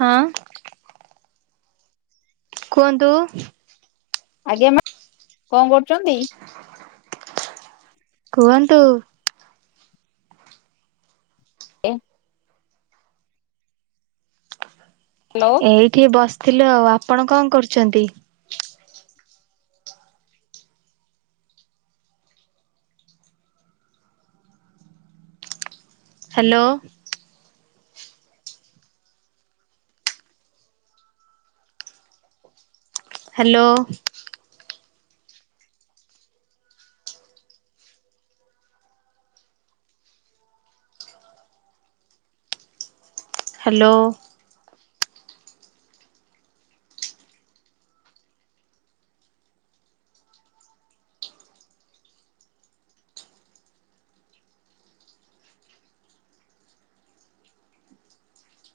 ହଁ। କୁହନ୍ତୁ। ଆଜ୍ଞା ମା କଣ କରୁଛନ୍ତି? କୁହନ୍ତୁ। ଏ। ହ୍ୟାଲୋ। ଏଇଠି ବସିଥିଲୁ ଆଉ ଆପଣ କଣ କରୁଛନ୍ତି? ହ୍ୟାଲୋ। ହ୍ୟାଲୋ। ହ୍ୟାଲୋ।